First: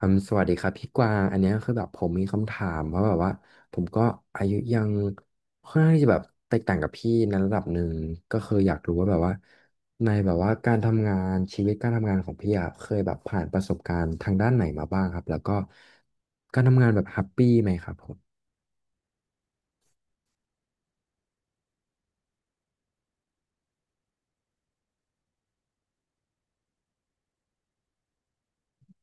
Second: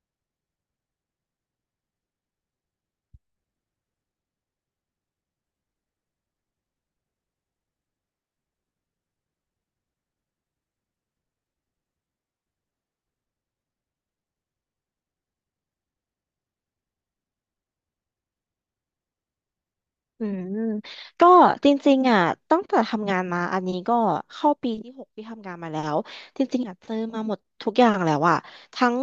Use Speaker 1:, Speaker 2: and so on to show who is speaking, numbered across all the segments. Speaker 1: สวัสดีครับพี่กวางอันเนี้ยคือแบบผมมีคำถามว่าแบบว่าผมก็อายุยังค่อนข้างที่จะแบบแตกต่างกับพี่ในระดับหนึ่งก็คืออยากรู้ว่าแบบว่าในแบบว่าการทำงานชีวิตการทำงานของพี่อะเคยแบบผ่านประสบการณ์ทางด้านไหนมาบ้างครับแล้วก็การทำงานแบบแฮปปี้ไหมครับผม
Speaker 2: อืมก็จริงๆอ่ะตั้งแต่ทำงานมาอันนี้ก็เข้าปีที่หกที่ทำงานมาแล้วจริงๆอ่ะเจอมาหมดทุกอย่างแล้วอ่ะทั้ง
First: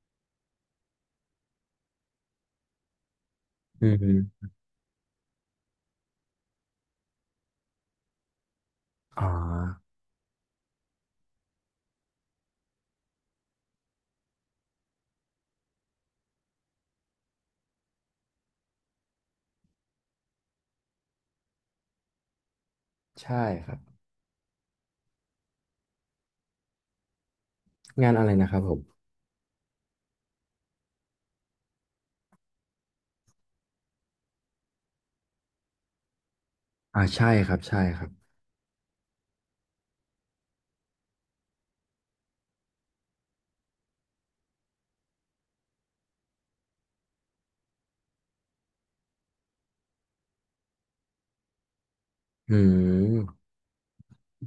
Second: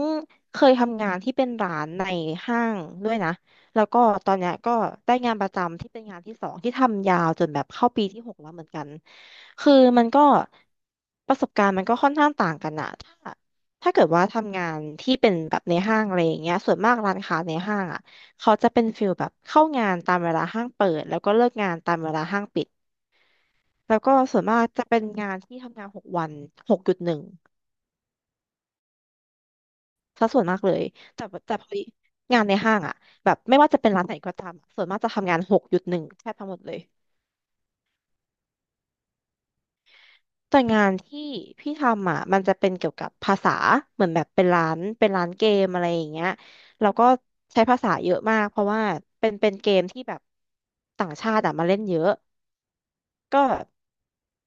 Speaker 2: เคยทำงานที่เป็นร้านในห้างด้วยนะแล้
Speaker 1: อื
Speaker 2: วก็ตอน
Speaker 1: ม
Speaker 2: เนี้ยก็ได้งานประจำที่เป็นงานที่สองที่ทำยาวจนแบบเข้าปีที่หกแล้วเหมือนกัน
Speaker 1: อ่า
Speaker 2: คือมันก็ประสบการณ์มันก็ค่อนข้างต่างกันอะถ้าเกิดว่าทำงานที่เป็นแบบในห้างอะไรอย่างเงี้ยส่วนมากร้านค้าในห้างอะ เขาจะเป็นฟิลแบบเข้างานตามเวลาห้างเปิดแล้วก็เลิกงานตามเวลาห้างปิด
Speaker 1: ใช่ครับ
Speaker 2: แล้วก็ส่วนมากจะเป็นงานที่ทำงาน6 วันหกจุดหนึ่ง
Speaker 1: งานอะไรนะครับผม
Speaker 2: ซะส่วนมากเลยแต่พอดีงานในห้างอะแบบไม่ว่าจะเป็นร้านไหนก็ตามอะส่วนมากจะทำงานหกจุดหนึ่งแทบทั้งหมดเลย
Speaker 1: อ่าใช่ครับใช่ครับ
Speaker 2: แต่งานที่พี่ทำอ่ะมันจะเป็นเกี่ยวกับภาษาเหมือนแบบเป็นร้านเกมอะไรอย่างเงี้ยแล้วก็ใช้ภาษาเยอะมากเพราะว่าเป็นเกมที่แบบต่างชาติอะมาเล่นเยอะ
Speaker 1: อื
Speaker 2: ก็
Speaker 1: ม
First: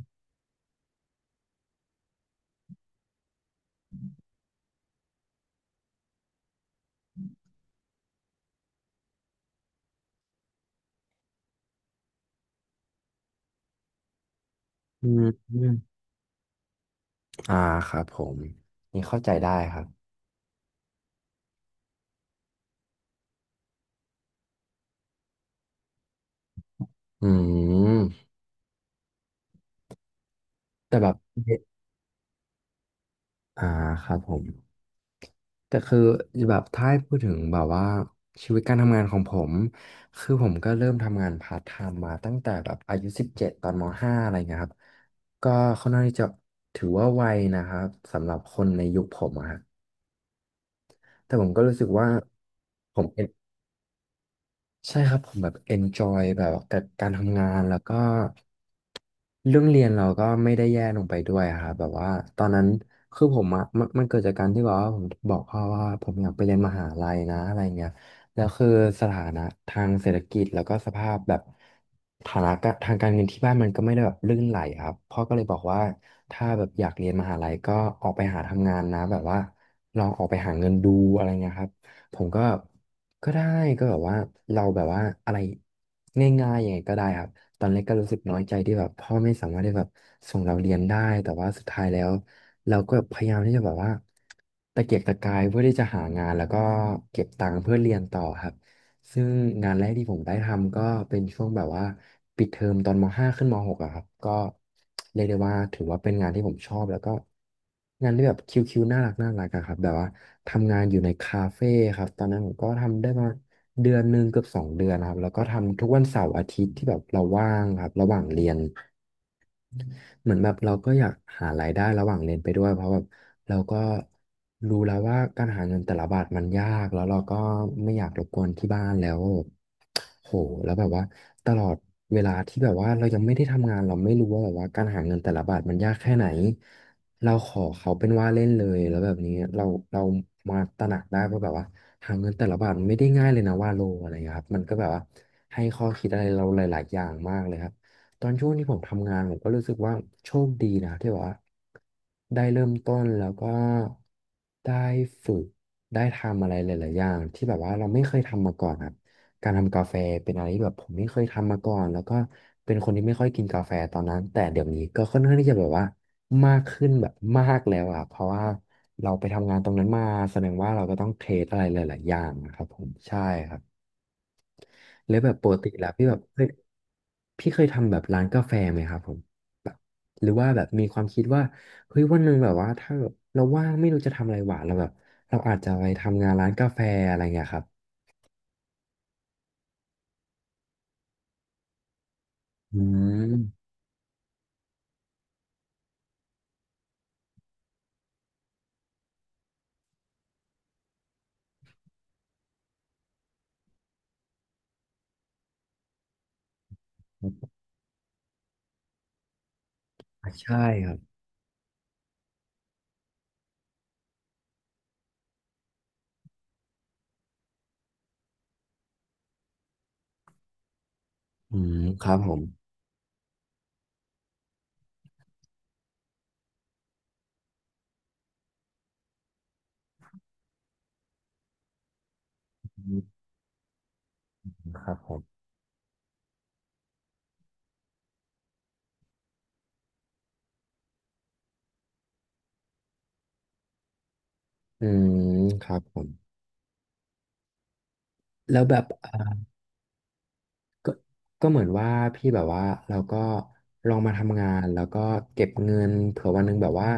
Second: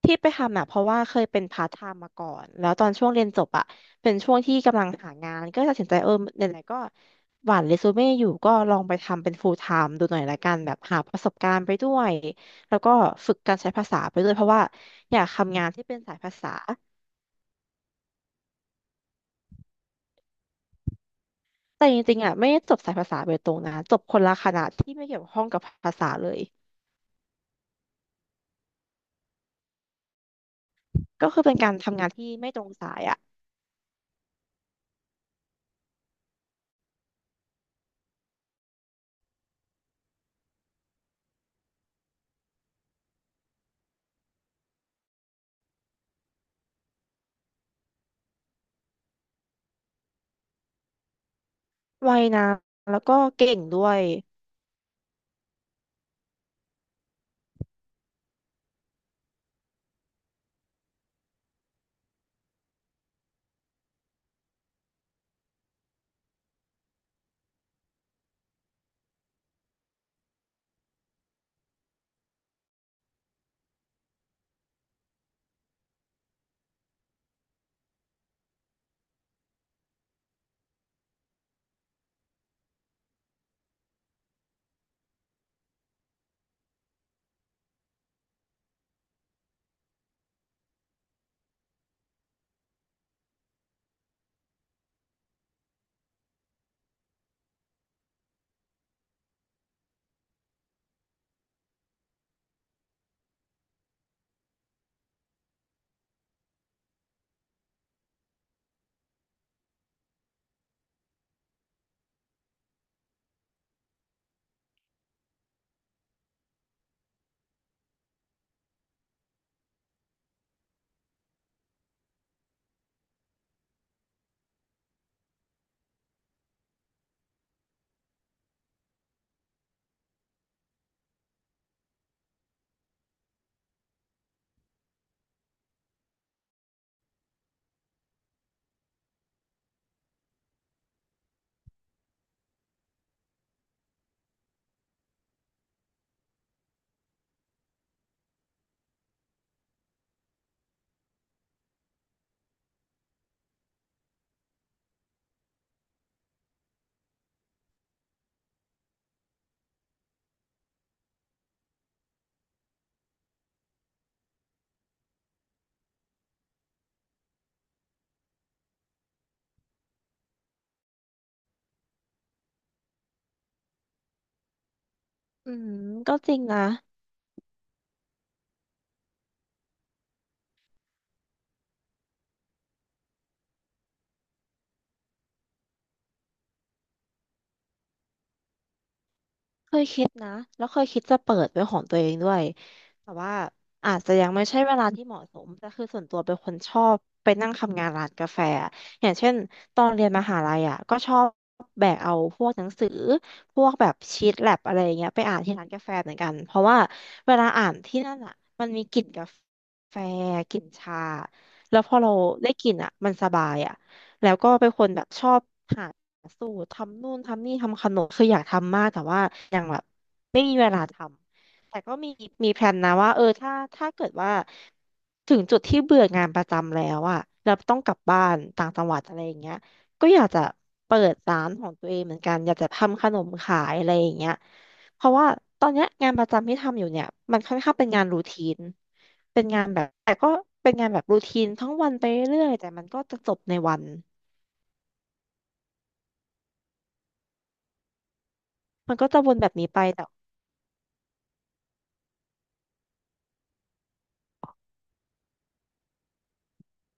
Speaker 2: ที่ไปทำอ่ะเพราะว่าเคยเป็นพาร์ทไทม์มาก่อนแล้วตอนช่วงเรียนจบอ่ะเป็นช่วงที่กำลังหางานก็ตัดสินใจเออไหนๆก็หว่านเรซูเม่อยู่ก็ลองไปทำเป็นฟูลไทม์ดูหน่อยละกันแบบหาประสบการณ์ไปด้วยแล้วก็ฝึกการใช้ภาษาไปด้วยเพราะว่า
Speaker 1: อื
Speaker 2: อยา
Speaker 1: ม
Speaker 2: ก
Speaker 1: อื
Speaker 2: ทำงา
Speaker 1: ม
Speaker 2: นที่เป็นสายภาษา
Speaker 1: อ่าครับผมนี่เข้าใจได้ครับ
Speaker 2: แต่จริงๆอ่ะไม่ได้จบสายภาษาโดยตรงนะจบคนละคณะที่ไม่เกี่ยวข้องกับภาษาเลย
Speaker 1: อืม แต่แบบ
Speaker 2: ก็คือเป็นการทำงานที่ไม่ตรงสายอ่ะ
Speaker 1: อ่าครับผมแต่คือแบบถ้าให้พูดถึงแบบว่าชีวิตการทำงานของผมคือผมก็เริ่มทำงานพาร์ทไทม์มาตั้งแต่แบบอายุสิบเจ็ดตอนมห้าอะไรเงี้ยครับก็ค่อนข้างที่จะถือว่าไวนะครับสำหรับคนในยุคผมอะฮะแต่ผมก็รู้สึกว่า
Speaker 2: ไวนะ
Speaker 1: ผ
Speaker 2: แล้ว
Speaker 1: ม
Speaker 2: ก็
Speaker 1: เป็น
Speaker 2: เก่งด้วย
Speaker 1: ใช่ครับผมแบบ enjoy แบบกับการทำงานแล้วก็เรื่องเรียนเราก็ไม่ได้แย่ลงไปด้วยอะครับแบบว่าตอนนั้นคือผมอะมันเกิดจากการที่แบบว่าผมบอกพ่อว่าผมอยากไปเรียนมหาลัยนะอะไรเงี้ยแล้วคือสถานะทางเศรษฐกิจแล้วก็สภาพแบบฐานะกะทางการเงินที่บ้านมันก็ไม่ได้แบบลื่นไหลครับพ่อก็เลยบอกว่าถ้าแบบอยากเรียนมหาลัยก็ออกไปหาทำงานนะแบบว่าลองออกไปหาเงินดูอะไรเงี้ยครับ ผมก็ก็ได้ก็แบบว่าเราแบบว่าอะไรง่ายๆยังไงก็ได้ครับตอนแรกก็รู้สึกน้อยใจที่แบบพ่อไม่สามารถได้แบบส่งเราเรียนได้แต่ว่าสุดท้ายแล้วเราก็พยายามที่จะแบบว่าตะเกียกตะกายเพื่อที่จะหางานแล้วก็เก็บตังค์เพื่อเรียนต่อครับ ซึ่งงานแรกที่ผมได้ทำก็เป็นช่วงแบบว่าปิดเทอมตอนม .5 ขึ้นม .6 อะครับก็เรียกได้ว่าถือว่าเป็นงานที่ผมชอบแล้วก็งานที่แบบคิวๆน่ารักน่ารักอะครับแบบว่าทำงานอยู่ในคาเฟ่ครับตอนนั้นผมก็ทำได้ประมาณเดือนหนึ่งเกือบสองเดือนนะครับแล้วก็ทำทุกวันเสาร์อาทิตย์ที่แบบเราว่างครับระหว่างเรียน เหมือนแบบเราก็อยากหารายได้ระหว่างเรียนไปด้วยเพราะแบบเราก็รู้แล้วว่าการหาเงินแต่ละบาทมันยากแล้วเราก็ไม่อยากรบกวนที่บ้านแล้วโหแล้วแบบว่าตลอดเวลาที่แบบว่าเรายังไม่ได้ทำงานเราไม่รู้ว่าแบบว่าการหาเงินแต่ละบาทมันยากแค่ไหนเราขอเขาเป็นว่าเล่นเลยแล้วแบบนี้เรามาตระหนักได้ว่าแบบว่าหาเงินแต่ละบาทมันไม่ได้ง่ายเลยนะว่าโลอะไรอย่างเงี้ยครับมันก็แบบว่าให้ข้อคิดอะไรเราหลายๆอย่างมากเลยครับ ตอนช่วงที่ผมทำงานผมก็รู้สึกว่าโชคดีนะที่แบบว่าได้เริ่มต้นแล้วก็ได้ฝึกได้ทำอะไรหลายๆอย่างที่แบบว่าเราไม่เคยทำมาก่อนครับการทำกาแฟเป็นอะไรที่แบบผมไม่เคยทำมาก่อนแล้วก็เป็นคนที่ไม่ค่อยกินกาแฟตอนนั้นแต่เดี๋ยวนี้ก็ค่อนข้างที่จะแบบว่ามากขึ้นแบบมากแล้วอ่ะเพราะว่าเราไปทำงานตรงนั้นมาแสดงว่าเราก็ต้องเทสอะไรหลายๆอย่างนะครับผมใช่ครับ แล้วแบบป
Speaker 2: อื
Speaker 1: กติ
Speaker 2: ม
Speaker 1: แล้วพี่
Speaker 2: ก็
Speaker 1: แบบ
Speaker 2: จริง
Speaker 1: เฮ้ย
Speaker 2: นะ
Speaker 1: พี่เคยทำแบบร้านกาแฟไหมครับผมแบบหรือว่าแบบมีความคิดว่าเฮ้ยวันหนึ่งแบบว่าถ้าแบบเราว่างไม่รู้จะทำอะไรหวานเราแบบเราอาจจะไปทำงานร้านกาแฟอะไรเงี้ยครับ
Speaker 2: บนะแล้วเคยคิดจะเปิดเป็นของตัวเองด้วย
Speaker 1: อื
Speaker 2: แต่ว่า
Speaker 1: ม
Speaker 2: อาจจะยังไม่ใช่เวลาที่เหมาะสมแต่คือส่วนตัวเป็นคนชอบไปนั่งทำงานร้านกาแฟอะอย่างเช่นตอนเรียนมหาลัยอ่ะก็ชอบแบกเอาพวกหนังสือพวกแบบชีทแล็บอะไรอย่างเงี้ยไปอ่านที่ร้านกาแฟเหมือนกันเพราะว่าเวลาอ่านที่นั่นอ่ะมันมีกลิ่นกาแฟ
Speaker 1: อ่ะ
Speaker 2: ก
Speaker 1: ใช่
Speaker 2: ลิ่น
Speaker 1: ครั
Speaker 2: ชา
Speaker 1: บ
Speaker 2: แล้วพอเราได้กลิ่นอ่ะมันสบายอ่ะแล้วก็เป็นคนแบบชอบหา สูตรทำนู่นทำนี่ทำขนมคืออยากทำมากแต่ว่ายังแบบไม่มีเวลาท
Speaker 1: อื
Speaker 2: ำแต่
Speaker 1: ม
Speaker 2: ก็
Speaker 1: ค
Speaker 2: มี
Speaker 1: รับผม
Speaker 2: มีแพลนนะว่าเออถ้าเกิดว่าถึงจุดที่เบื่องานประจำแล้วอะแล้วต้องกลับบ้านต่างจังหวัดอะไรอย่างเงี้ยก็อยากจะเปิดร้านของตัวเองเหมือนกันอยากจะ
Speaker 1: อื
Speaker 2: ทำขน
Speaker 1: ม
Speaker 2: มขายอะไรอย่างเงี้ย
Speaker 1: ครับ
Speaker 2: เพ
Speaker 1: ผ
Speaker 2: ราะว่า
Speaker 1: ม
Speaker 2: ตอนเนี้ยงานประจำที่ทำอยู่เนี่ยมันค่อนข้างเป็นงานรูทีนเป็นงานแบบแต่ก็เป็นงานแบบรูทีนทั้งวันไปเรื่อยๆแต่มันก็จะจบในวัน
Speaker 1: อืมครับผมแล้วแบบ
Speaker 2: มันก็จะวนแบบนี้ไป
Speaker 1: ก็ก็เหมือนว่าพี่แบบว่าเราก็ลองมาทำงานแล้วก็เก็บเงินเผื่อวันหนึ่งแบบว่า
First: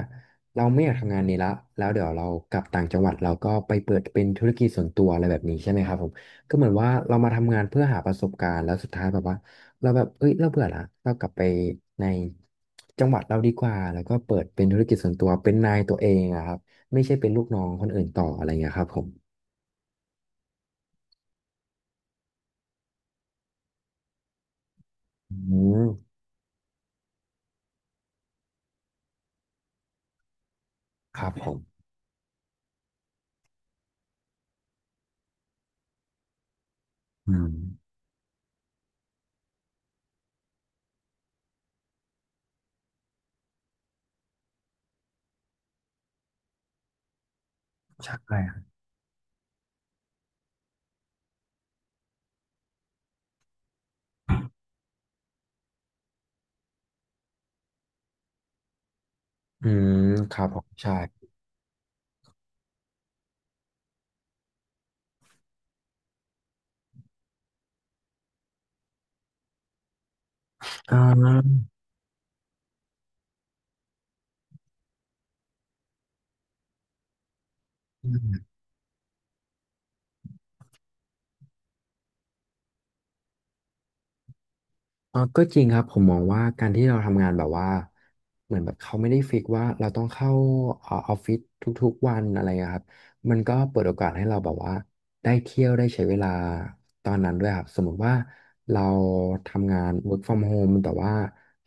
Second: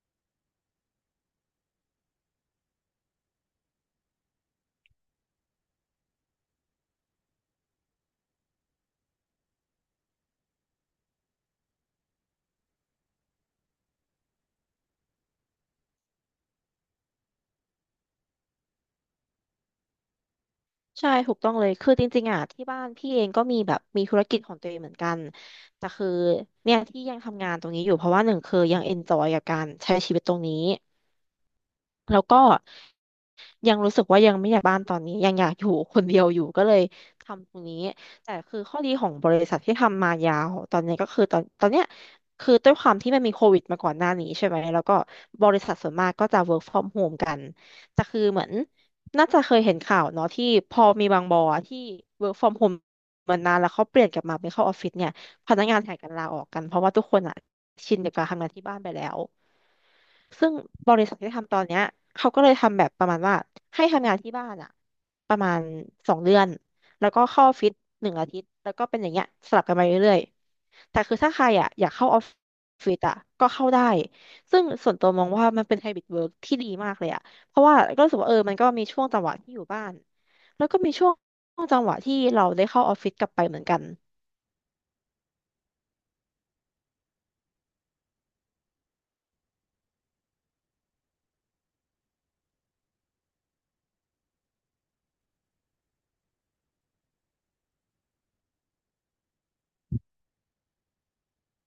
Speaker 1: เราไม่อยากทำงานนี้ละแล้วเดี๋ยวเรากลับต่างจังหวัดเราก็ไปเปิดเป็นธุรกิจส่วนตัวอะไรแบบนี้ใช่ไหมครับผมก็เหมือนว่าเรามาทำงานเพื่อหาประสบการณ์แล้วสุดท้ายแบบว่าเราแบบเอ้ยเราเบื่อละเรากลับไปในจังหวัดเราดีกว่าแล้วก็เปิดเป็นธุรกิจส่วนตัวเป็นนายตัวเองอะครับไม่ใช่เป็นลูกน้องคนอื่นต่ออะไรเงี้ยครับผม
Speaker 2: ใช่ถูกต้องเลยคือจริงๆอ่ะที่บ้านพี่เองก็มีแบบมีธุรกิจของตัวเองเหมือนกัน
Speaker 1: อืม
Speaker 2: แต่คือเนี่ยที่ยังทำงานตรงนี้อยู่เพราะว่าหนึ่งคือยังเอนจอยกับการใช้ชีวิตตรงนี้
Speaker 1: ครับผม
Speaker 2: แล้วก็ ยังรู้สึกว่ายังไม่อยากบ้านตอนนี้ยังอยากอยู่คนเดียวอยู่ก็เลย
Speaker 1: อื
Speaker 2: ทำต
Speaker 1: ม
Speaker 2: รงนี้แต่คือข้อดีของบริษัทที่ทำมายาวตอนนี้ก็คือตอนเนี้ยคือด้วยความที่มันมีโควิดมาก่อนหน้านี้ใช่ไหมแล้วก็บริษัทส่วนมากก็จะ work from home กันแต่
Speaker 1: ใช่
Speaker 2: คือเหมือนน่าจะเคยเห็นข่าวเนาะที่พอมีบางบอที่ work from home มานานแล้วเขาเปลี่ยนกลับมาเป็นเข้าออฟฟิศเนี่ยพนักงานแห่กันลาออกกันเพราะว่าทุกคนอ่ะชินกับการทำงานที่บ้านไปแล้ว
Speaker 1: อืมครับ
Speaker 2: ซึ่ง
Speaker 1: ผม
Speaker 2: บ
Speaker 1: ใช่
Speaker 2: ริษัทที่ทำตอนเนี้ยเขาก็เลยทำแบบประมาณว่าให้ทำงานที่บ้านอะประมาณ2 เดือนแล้วก็เข้าออฟฟิศ1 อาทิตย์แล้วก็เป็นอย่างเงี้ยสลับกันไปเรื่อยๆแต่
Speaker 1: อ่า
Speaker 2: คือถ้าใครอะอยากเข้าออฟฟิศอะก็เข้าได้ซึ่งส่วนตัวมองว่ามันเป็นไฮบริดเวิร์กที่ดีมากเลยอะเพราะว่าก็
Speaker 1: อื
Speaker 2: รู้สึกว่าเออ
Speaker 1: ม
Speaker 2: มันก็มีช่วงจังหวะที่อยู่บ้านแล้วก็มีช่วงจังหวะที่เราได้เข้าออฟฟิศกลับไปเหมือนกัน
Speaker 1: ก็จริงครับผมมองว่าการที่เราทำงานแบบว่าเหมือนแบบเขาไม่ได้ฟิกว่าเราต้องเข้าออฟฟิศทุกๆวันอะไรอะครับมันก็เปิดโอกาสให้เราแบบว่าได้เที่ยวได้ใช้เวลาตอนนั้นด้วยครับสมมติว่าเราทำงาน work from home แต่ว่า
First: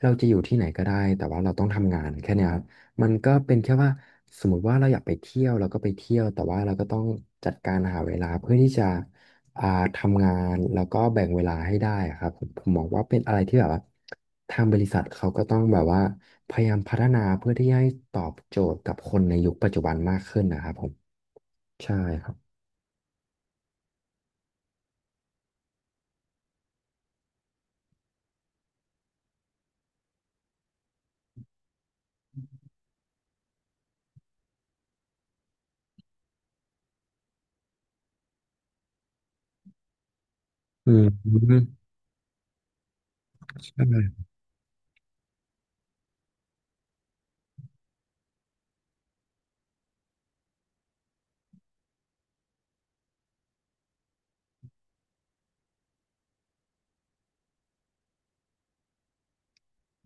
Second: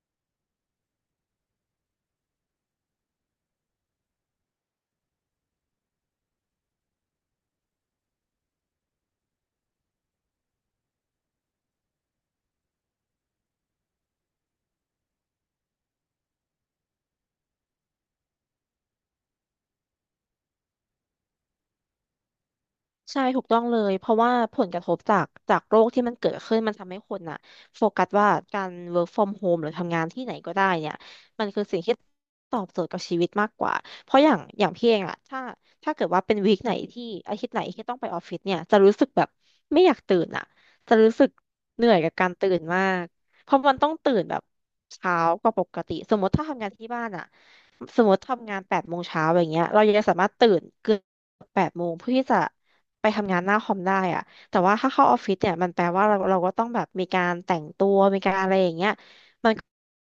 Speaker 1: เราจะอยู่ที่ไหนก็ได้แต่ว่าเราต้องทำงานแค่เนี้ยครับมันก็เป็นแค่ว่าสมมติว่าเราอยากไปเที่ยวเราก็ไปเที่ยวแต่ว่าเราก็ต้องจัดการหาเวลาเพื่อที่จะ อ่าทำงานแล้วก็แบ่งเวลาให้ได้อะครับผมมองว่าเป็นอะไรที่แบบว่าทางบริษัทเขาก็ต้องแบบว่าพยายามพัฒนาเพื่อที่ให้ตอบโจทย์กับคนในยุคปัจจุบันมากขึ้นนะครับผมใช่ครับ
Speaker 2: ใช่ถูกต้องเลยเพราะว่าผลกระทบจากโรคที่มันเกิดขึ้นมันทำให้คนน่ะโฟกัสว่าการ work from home หรือทำงานที่ไหนก็ได้เนี่ยมันคือสิ่งที่ตอบโจทย์กับชีวิตมากกว่าเพราะอย่างพี่เองอะถ้าเกิดว่าเป็นวีคไหนที่อาทิตย์ไหนที่ต้องไปออฟฟิศเนี่ยจะรู้สึกแบบไม่อยากตื่นอะ
Speaker 1: อื
Speaker 2: จะ
Speaker 1: ม
Speaker 2: รู้สึกเหนื่อยกับการตื่นมากเพราะ
Speaker 1: ใช
Speaker 2: มันต้องตื่น
Speaker 1: ่
Speaker 2: แบบเช้ากว่าปกติสมมติถ้าทำงานที่บ้านอะสมมติทำงานแปดโมงเช้าอย่างเงี้ยเรายังจะสามารถตื่นเกือบแปดโมงเพื่อที่จะ ไปทำงานหน้าคอมได้อะแต่ว่าถ้าเข้าออฟฟิศเนี่ยมันแปลว่าเราก็ต้องแบบมีการแต่งตัวมีการอะไรอย่างเงี้ยมัน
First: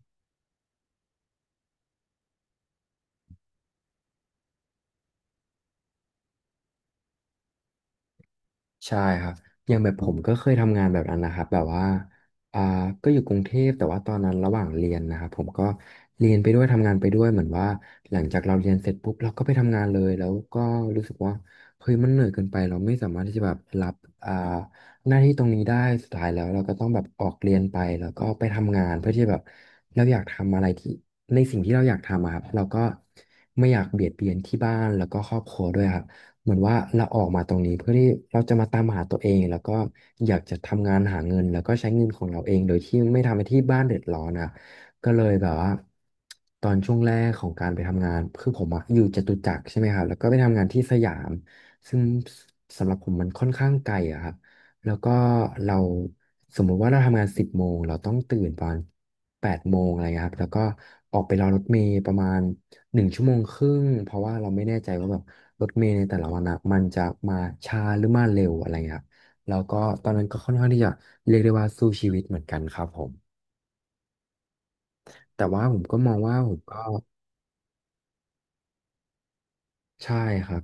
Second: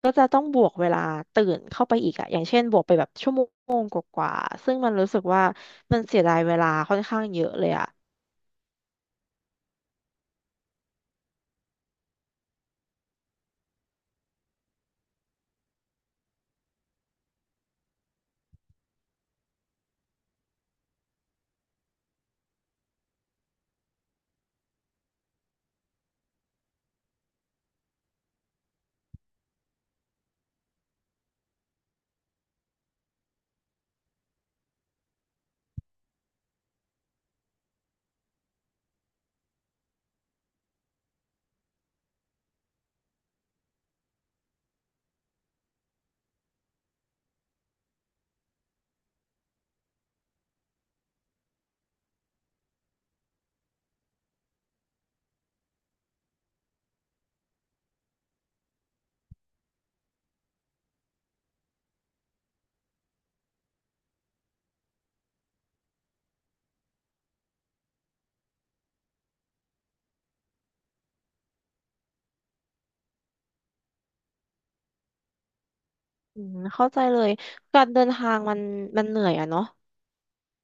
Speaker 2: ก็จะต้องบวกเวลาตื่นเข้าไปอีกอะอย่างเช่นบวกไปแบบชั่วโมงกว่าๆซึ่งมันรู้สึกว่ามันเสียดายเวลาค่อนข้างเยอะเลยอะ
Speaker 1: ใช่ครับอย่างแบบผมก็เคยทำงานแบบนั้นนะครับแบบว่าอ่าก็อยู่กรุงเทพแต่ว่าตอนนั้นระหว่างเรียนนะครับผมก็เรียนไปด้วยทำงานไปด้วยเหมือนว่าหลังจากเราเรียนเสร็จปุ๊บเราก็ไปทำงานเลยแล้วก็รู้สึกว่าเฮ้ยมันเหนื่อยเกินไปเราไม่สามารถที่จะแบบรับอ่าหน้าที่ตรงนี้ได้สุดท้ายแล้วเราก็ต้องแบบออกเรียนไปแล้วก็ไปทำงานเพื่อที่แบบเราอยากทำอะไรที่ในสิ่งที่เราอยากทำอะครับเราก็ไม่อยากเบียดเบียนที่บ้านแล้วก็ครอบครัวด้วยครับ เหมือนว่าเราออกมาตรงนี้เพื่อที่เราจะมาตามหาตัวเองแล้วก็อยากจะทำงานหาเงินแล้วก็ใช้เงินของเราเองโดยที่ไม่ทำให้ที่บ้านเดือดร้อนอ่ะก็เลยแบบว่าตอนช่วงแรกของการไปทำงานคือผมอะอยู่จตุจักรใช่ไหมครับแล้วก็ไปทำงานที่สยามซึ่งสำหรับผมมันค่อนข้างไกลอะครับแล้วก็เราสมมุติว่าเราทำงาน10 โมงเราต้องตื่นประมาณ8 โมงอะไรเงี้ยครับแล้วก็ออกไปรอรถเมล์ประมาณ1 ชั่วโมงครึ่งเพราะว่าเราไม่แน่ใจว่าแบบ รถเมล์ในแต่ละวันอ่ะมันจะมาช้าหรือมาเร็วอะไรเงี้ยครับแล้วก็ตอนนั้นก็ค่อนข้างที่จะเรียกได้ว่าสู้ชีวิตเหมือนกันครับผม แต่ว่าผมก็มองว่า
Speaker 2: อื
Speaker 1: ผ
Speaker 2: ม
Speaker 1: มก็
Speaker 2: เข้าใจเลยการเดินทางมันเหนื่อยอะเนาะ
Speaker 1: ใช่ครับ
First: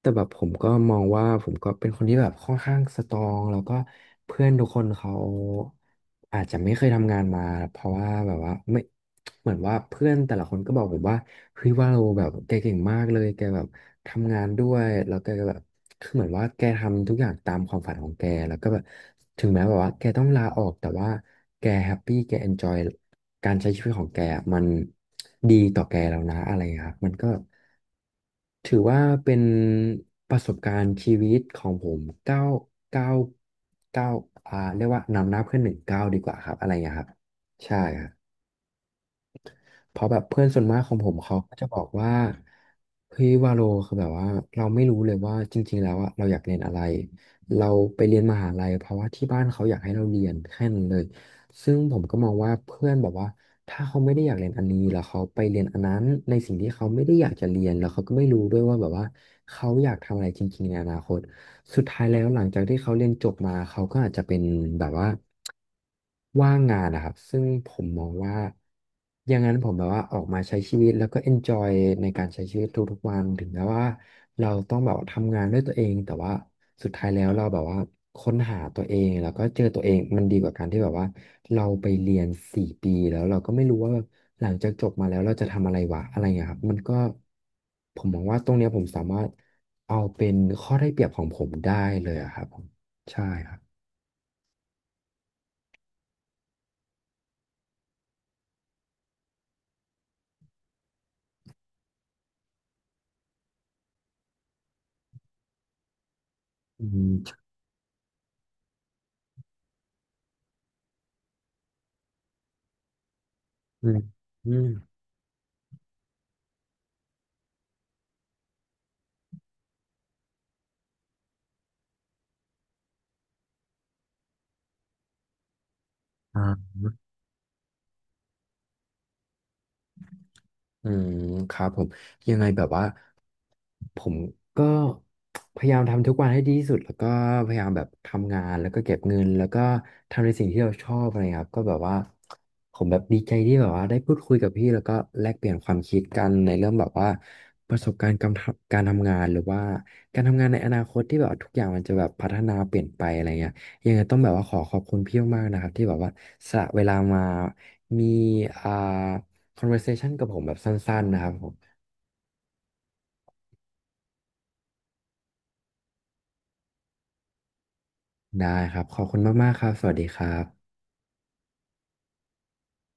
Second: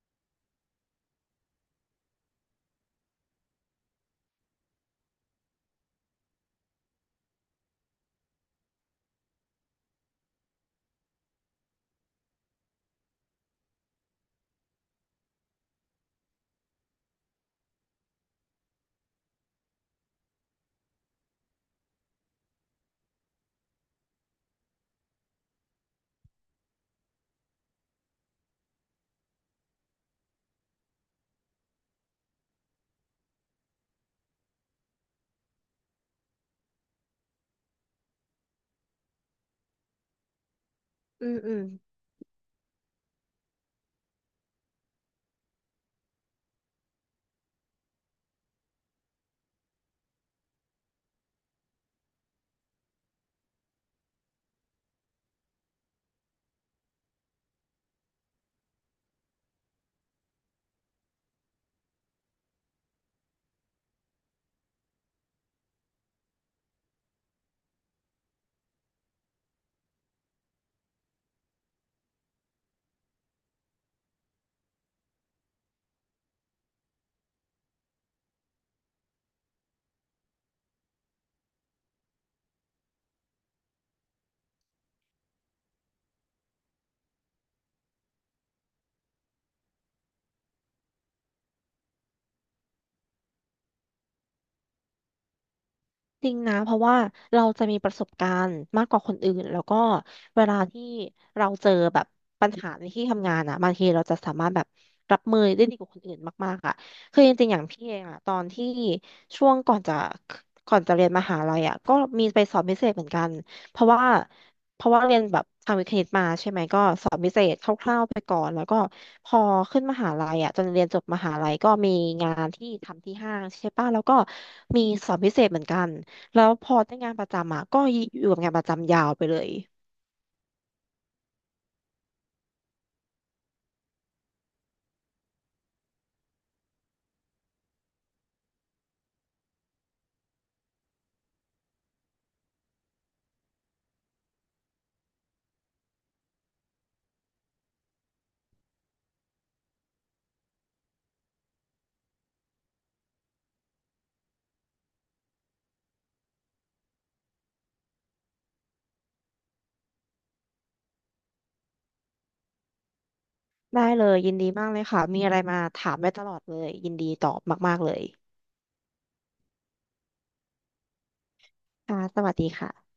Speaker 1: แต่แบบผมก็มองว่าผมก็เป็นคนที่แบบค่อนข้างสตรองแล้วก็เพื่อนทุกคนเขาอาจจะไม่เคยทำงานมาเพราะว่าแบบว่าไม่เหมือนว่าเพื่อนแต่ละคนก็บอกผมว่าเฮ้ยว่าเราแบบแกเก่งมากเลยแกแบบทำงานด้วยแล้วแกก็แบบคือเหมือนว่าแกทำทุกอย่างตามความฝันของแกแล้วก็แบบถึงแม้แบบว่าแกต้องลาออกแต่ว่าแกแฮปปี้แกเอนจอยการใช้ชีวิตของแกอะมันดีต่อแกแล้วนะอะไรอย่างเงี้ยครับมันก็ ถือว่าเป็นประสบการณ์ชีวิตของผมเก้าเก้าเก้าเรียกว่านำหน้าเพื่อนหนึ่งเก้าดีกว่าครับอะไรอย่างเงี้ยครับใช่ครับ เพราะแบบเพื่อนส่วนมากของผม
Speaker 2: อื
Speaker 1: เขา
Speaker 2: มอื
Speaker 1: ก็
Speaker 2: ม
Speaker 1: จะบอกว่าเฮ้ยวาโลคือแบบว่าเราไม่รู้เลยว่าจริงๆแล้วอะเราอยากเรียนอะไรเราไปเรียนมหาลัยเพราะว่าที่บ้านเขาอยากให้เราเรียนแค่นั้นเลยซึ่งผมก็มองว่าเพื่อนแบบว่าถ้าเขาไม่ได้อยากเรียนอันนี้แล้วเขาไปเรียนอันนั้นในสิ่งที่เขาไม่ได้อยากจะเรียนแล้วเขาก็ไม่รู้ด้วยว่าแบบว่าเขาอยากทำอะไรจริงๆในอนาคต สุดท้ายแล้วหลังจากที่เขาเรียนจบมาเขาก็อาจจะเป็นแบบว่าว่างงานนะครับซึ่งผมมองว่าอย่างนั้นผมแบบว่าออกมาใช้ชีวิตแล้วก็ enjoy ในการใช้ชีวิตทุกๆวันถึงแม้ว่าเราต้องแบบทำงานด้วยตัวเองแต่ว่าสุดท้ายแล้วเราแบบว่าค้นหาตัวเองแล้วก็เจอตัวเองมันดีกว่าการที่แบบว่าเราไปเรียน4 ปีแล้วเราก็ไม่รู้ว่าหลังจากจบมาแล้วเราจะทำอะไรวะอะไรเงี้ยครับมันก็ ผมมองว่าตรงเนี้ยผมสามารถเอาเป็นข้อได้เปรียบของผมได้เลยอะครับผมใช่ครับ
Speaker 2: จริงนะเพราะว่าเราจะมีประสบการณ์มากกว่าคนอื่นแล้วก็เวลาที่เราเจอแบบปัญหาในที่ทำงานอ่ะบางทีเราจะสามารถแบบรับมือได้ดีกว่าคนอื่นมากๆอ่ะ
Speaker 1: อื
Speaker 2: คือจ
Speaker 1: ม
Speaker 2: ริงๆอย่างพี่เองอ่ะตอนที่ช่วงก่อนจะเรียนมหาลัยอ่ะก็มีไปสอบพิเศษเหมือนกันเพ
Speaker 1: ใช่
Speaker 2: ราะว่า
Speaker 1: อืม
Speaker 2: เพราะว่าเรียนแบบทางวิทย์คณิตมาใช่ไหมก็สอบพิเศษคร่าวๆไปก่อนแล้วก็พอขึ้นมหาลัยอ่ะจนเรียนจบมหาลัยก็มีงานที่ทำที่ห้างใช่ป่ะแล้วก็มีสอบพิเศษเหมือนกัน
Speaker 1: อ่
Speaker 2: แล้วพอ
Speaker 1: า
Speaker 2: ได้งานประจำอ่ะก็อยู่กับงานประจำยาวไปเลย
Speaker 1: อืมครับผมยังไงแบบว่าผมก็พยายามทำทุกวันให้ดีที่สุดแล้วก็พยายามแบบทำงานแล้วก็เก็บเงินแล้วก็ทำในสิ่งที่เราชอบอะไรครับก็แบบว่าผมแบบดีใจที่แบบว่าได้พูดคุยกับพี่แล้วก็แลกเปลี่ยนความคิดกันในเรื่องแบบว่าประสบการณ์การทำงานหรือว่าการทำงานในอนาคตที่แบบว่าทุกอย่างมันจะแบบพัฒนาเปลี่ยนไปอะไรเงี้ยยังไงต้องแบบว่าขอขอบคุณพี่มากๆนะครับที่แบบว่าสละเวลามามีอ่า conversation กับผมแบบสั้นๆนะครับผม
Speaker 2: ได้เลยยินดีมากเลยค่ะมีอะไรมาถามได้ตลอดเลยยินดีตอบมากๆเลย
Speaker 1: ได้ครับขอบคุณมากๆครับสวัสดีครับ
Speaker 2: ค่ะสวัสดีค่ะ